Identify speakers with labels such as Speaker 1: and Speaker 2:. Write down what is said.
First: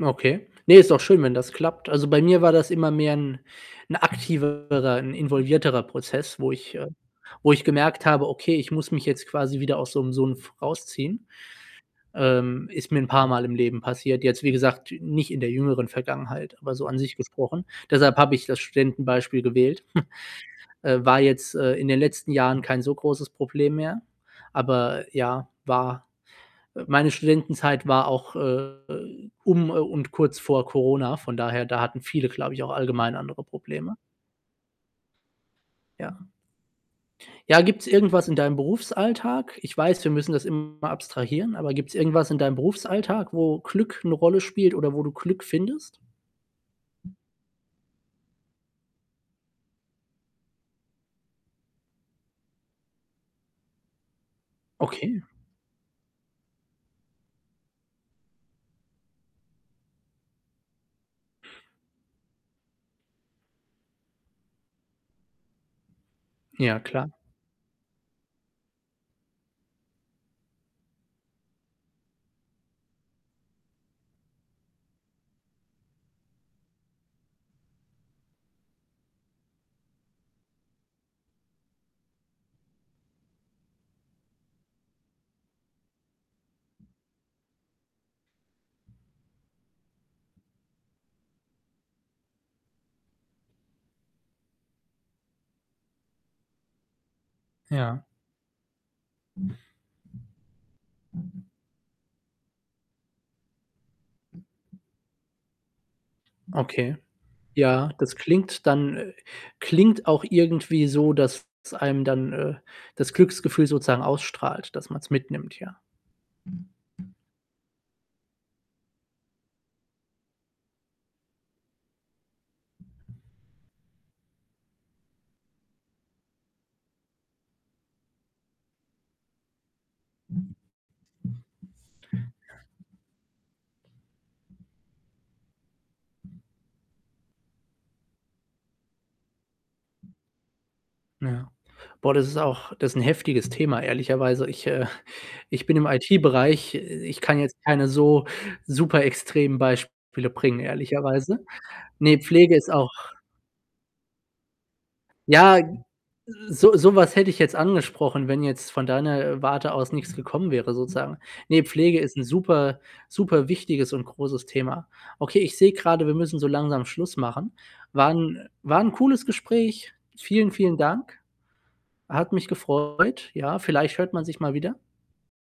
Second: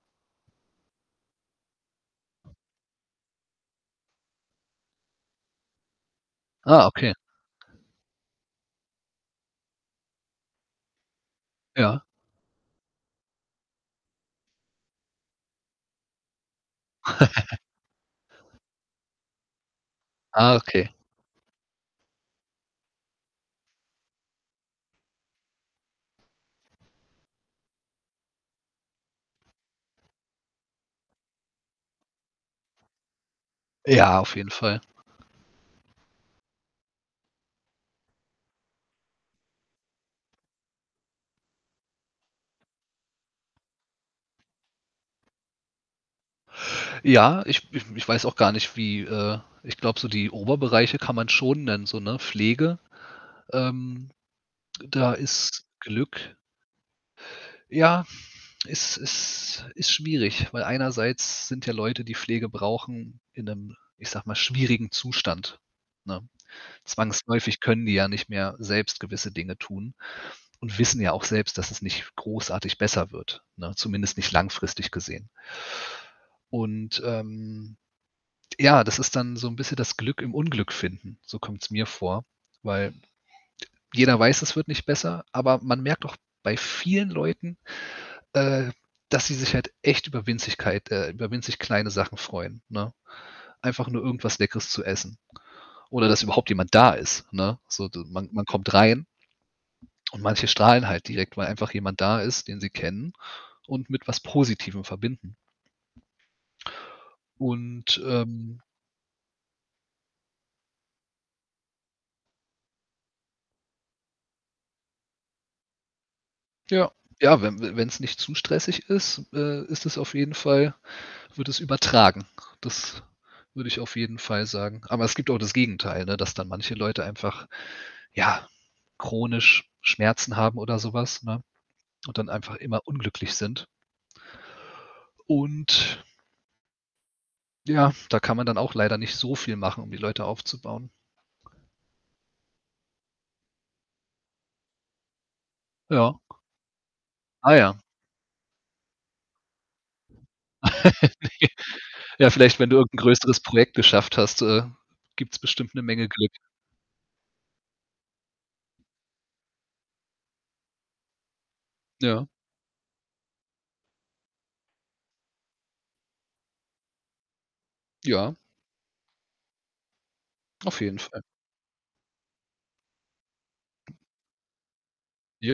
Speaker 1: Okay. Ne, ist doch schön, wenn das klappt. Also, bei mir war das immer mehr ‘n ‘n aktivere ‘n involvierterer Prozess, wo ich, äh
Speaker 2: Ah, okay.
Speaker 1: wo ich gemerkt habe: „Okay, ich muss mich jetzt quasi wieder aus so‘m so 'n f rausziehen.”
Speaker 2: Ja.
Speaker 1: Ähm, ist mir ‘n paarmal im Leben passiert. Jetzt, wie gesagt, nicht in der jüngeren Vergangenheit, aber so an sich gesprochen. Deshalb habe ich das Studentenbeispiel gewählt.
Speaker 2: Ah, okay.
Speaker 1: Äh, war jetzt, äh, in den letzten Jahren kein so großes Problem mehr, aber ja, war äh, meine Studentenzeit war auch, äh, um, äh, und kurz vor Corona. Von daher, da hatten viele, glaube ich, auch allgemein andere Probleme.
Speaker 2: Ja, auf jeden Fall.
Speaker 1: Ja. Ja, gibt‘s irgendwas in deinem Berufsalltag? Ich weiß, wir müssen das immer abstrahieren, aber gibt‘s irgendwas in deinem Berufsalltag, wo Glück ‘ne Rolle spielt oder wo du Glück findest?
Speaker 2: Ja, ich ich ich weiß auch gar nicht, wie, äh ich glaube, so die Oberbereiche kann man schon nennen so, ne, Pflege, ähm, da
Speaker 1: Okay.
Speaker 2: ist Glück ja, ist ist ist schwierig, weil einerseits sind ja Leute, die Pflege brauchen in ‘nem, ich sage mal, schwierigen Zustand, ne?
Speaker 1: Ja, klar.
Speaker 2: Zwangsläufig können die ja nicht mehr selbst gewisse Dinge tun und wissen ja auch selbst, dass es nicht großartig besser wird, ne? Zumindest nicht langfristig gesehen. Und, ähm, ja, das ist dann so ‘n bisschen das Glück im Unglück finden, so kommt‘s mir vor, weil jeder weiß, es wird nicht besser, aber man merkt auch bei vielen Leuten, äh, dass sie sich halt echt über Winzigkeit äh, über winzig kleine Sachen freuen, ne? Einfach nur irgendwas Leckeres zu essen oder dass überhaupt jemand da ist, ne? So,
Speaker 1: Ja.
Speaker 2: de man man kommt rein und manche strahlen halt direkt, weil einfach jemand da ist, den sie kennen und mit was Positivem verbinden.
Speaker 1: Okay. Ja,
Speaker 2: Und,
Speaker 1: das
Speaker 2: ähm
Speaker 1: klingt dann, äh klingt auch irgendwie so, dass es einem dann, äh, das Glücksgefühl sozusagen ausstrahlt, dass man‘s mitnimmt, ja.
Speaker 2: Ja. Ja, wenn wenn‘s nicht zu stressig ist, äh, ist es auf jeden Fall wird es übertragen. Das würde ich auf jeden Fall sagen. Aber es gibt auch das Gegenteil, ne, dass dann manche Leute einfach, ja, chronisch Schmerzen haben oder so was, ne, und dann einfach immer unglücklich sind. Und ja, da kann man dann auch leider nicht so viel machen, um die Leute aufzubauen.
Speaker 1: Ja. Boah, das ist auch das ist ‘n heftiges Thema, ehrlicherweise. Ich, äh ich bin im
Speaker 2: Ja.
Speaker 1: IT-Bereich. Äh, ich kann jetzt
Speaker 2: Ah, ja.
Speaker 1: keine so superextremen Beispiele bringen, ehrlicherweise. Ne,
Speaker 2: Ja,
Speaker 1: Pflege
Speaker 2: vielleicht, wenn
Speaker 1: ist
Speaker 2: du
Speaker 1: auch
Speaker 2: irgend 'n größeres Projekt geschafft hast, äh, gibt's
Speaker 1: Ja,
Speaker 2: bestimmt ‘ne Menge Glück.
Speaker 1: so so was hätte ich jetzt angesprochen, wenn jetzt von deiner, äh, Warte aus nix gekommen wäre sozusagen. Ne, Pflege ist ‘n
Speaker 2: Ja.
Speaker 1: super superwichtiges und großes Thema. Okay, ich sehe grade, wir müssen so langsam Schluss machen. War
Speaker 2: Ja.
Speaker 1: ‘n war ‘n cooles Gespräch. Vielen, vielen
Speaker 2: Auf jeden
Speaker 1: Dank.
Speaker 2: Fall.
Speaker 1: Hat mich gefreut. Ja, vielleicht hört man sich mal wieder.
Speaker 2: Ja.